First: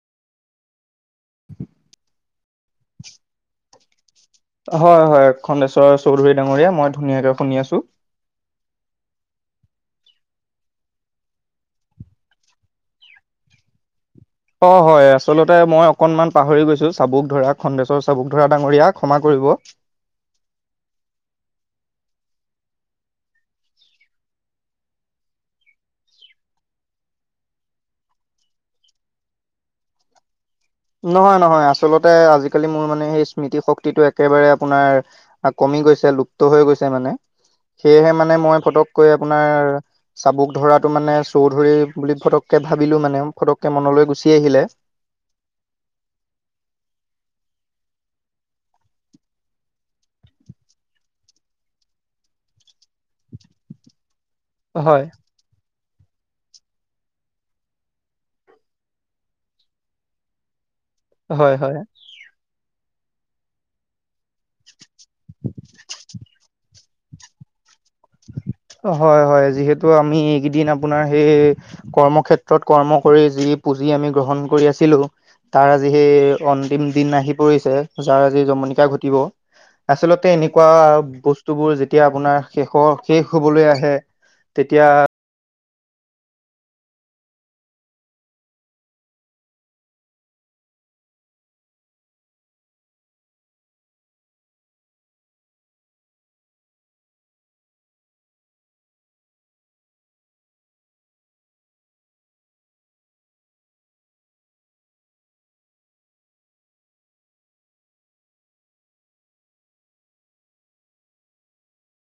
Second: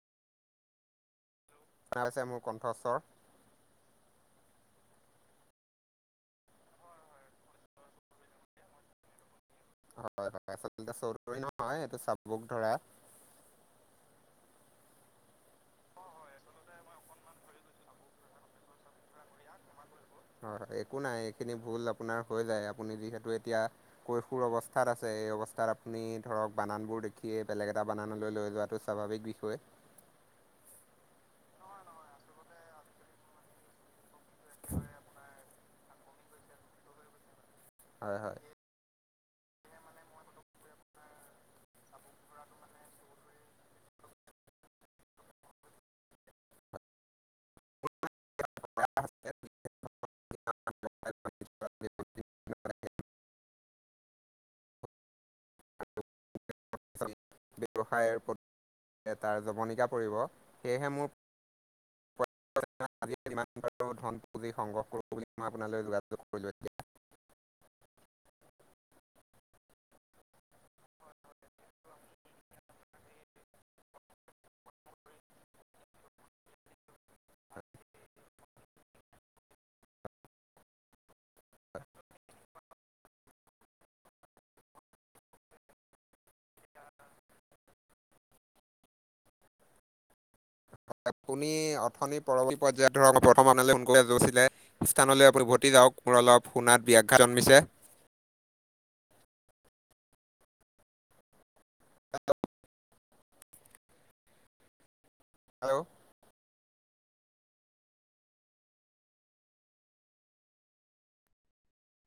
নাইছে মোৰ কণ্ঠস্বৰ। [inaudible] হয়, হয়। খঙেশ্বৰ চৌধুৰী ডাঙৰীয়া, মই ধুনীয়াকে শুনি আছোঁ। হয়, হয়। আচলতে চৌধুৰী নহয়, এইটো চাবুক ধৰা। অ' হয়। আচলতে মই অকনমান পাহৰি গৈছো চাবুক ধৰা খন্দেশ্বৰ চাবুক ধৰা ডাঙৰীয়া ক্ষমা কৰিব। হয়। একো নাই, এইখিনি ভুল আপোনাৰ হৈ যায় আপুনি যিহেতু এতিয়া কৈশোৰ অৱস্থাত আছে, এই অৱস্থাত আপুনি ধৰক বানানবোৰ দেখিয়ে বেলেগ এটা বানাননলৈ লৈ যোৱাটো স্বাভাৱিক বিষয়। নহয় নহয় আচলতে আজিকালি মোৰ মানে সেই স্মৃতি শক্তিটো একেবাৰে আপোনাৰ কমি গৈছে লুপ্ত হৈ গৈছে মানে সেয়েহে হয় মানে হয় মই ফটককৈ আপোনাৰ চাবুক ধৰাতটো মানে চৌধুৰী বুলি ফটককে ভাবিলো মানে ফটককে মনলৈ গুচি আহিলে। [unintelligible] হয় [unintelligible] হয়। ব্যৱসায় পঠ এটা জমনিকা পৰিব সেয়েহে মোৰ হয় হয়। [unintelligible] ধন পুঁজি সংগ্ৰহ কৰো বুলি ম আপোনাল যোগা কৰিলো এতিয়া। হয় হয় যিহেতু আমি এইকেইদিন আপোনাৰ সেই কৰ্মক্ষেত্ৰত কৰ্ম কৰি যি পুহি আমি গ্ৰহণ কৰি আছিলো। তাৰ আজি সেই অন্তিম দিন আহি পৰিছে যাৰ আজি জমনিকা ঘটিব। আচলতে এনেকুৱা বস্তু বোৰ যেতিয়া আপোনাৰ শেষ ক শেষ হবলৈ আহে তেতিয়া আপুনি অথনি পৰৱৰ্ত পৰ্যায়টো বৰ্তমানলৈ [unintelligible] মানলৈ যৈছিলে। স্থানলৈ উভতি যাওক মোৰ অলপ শুনাত ব্যাঘাত জন্মিছে। হেল্ল'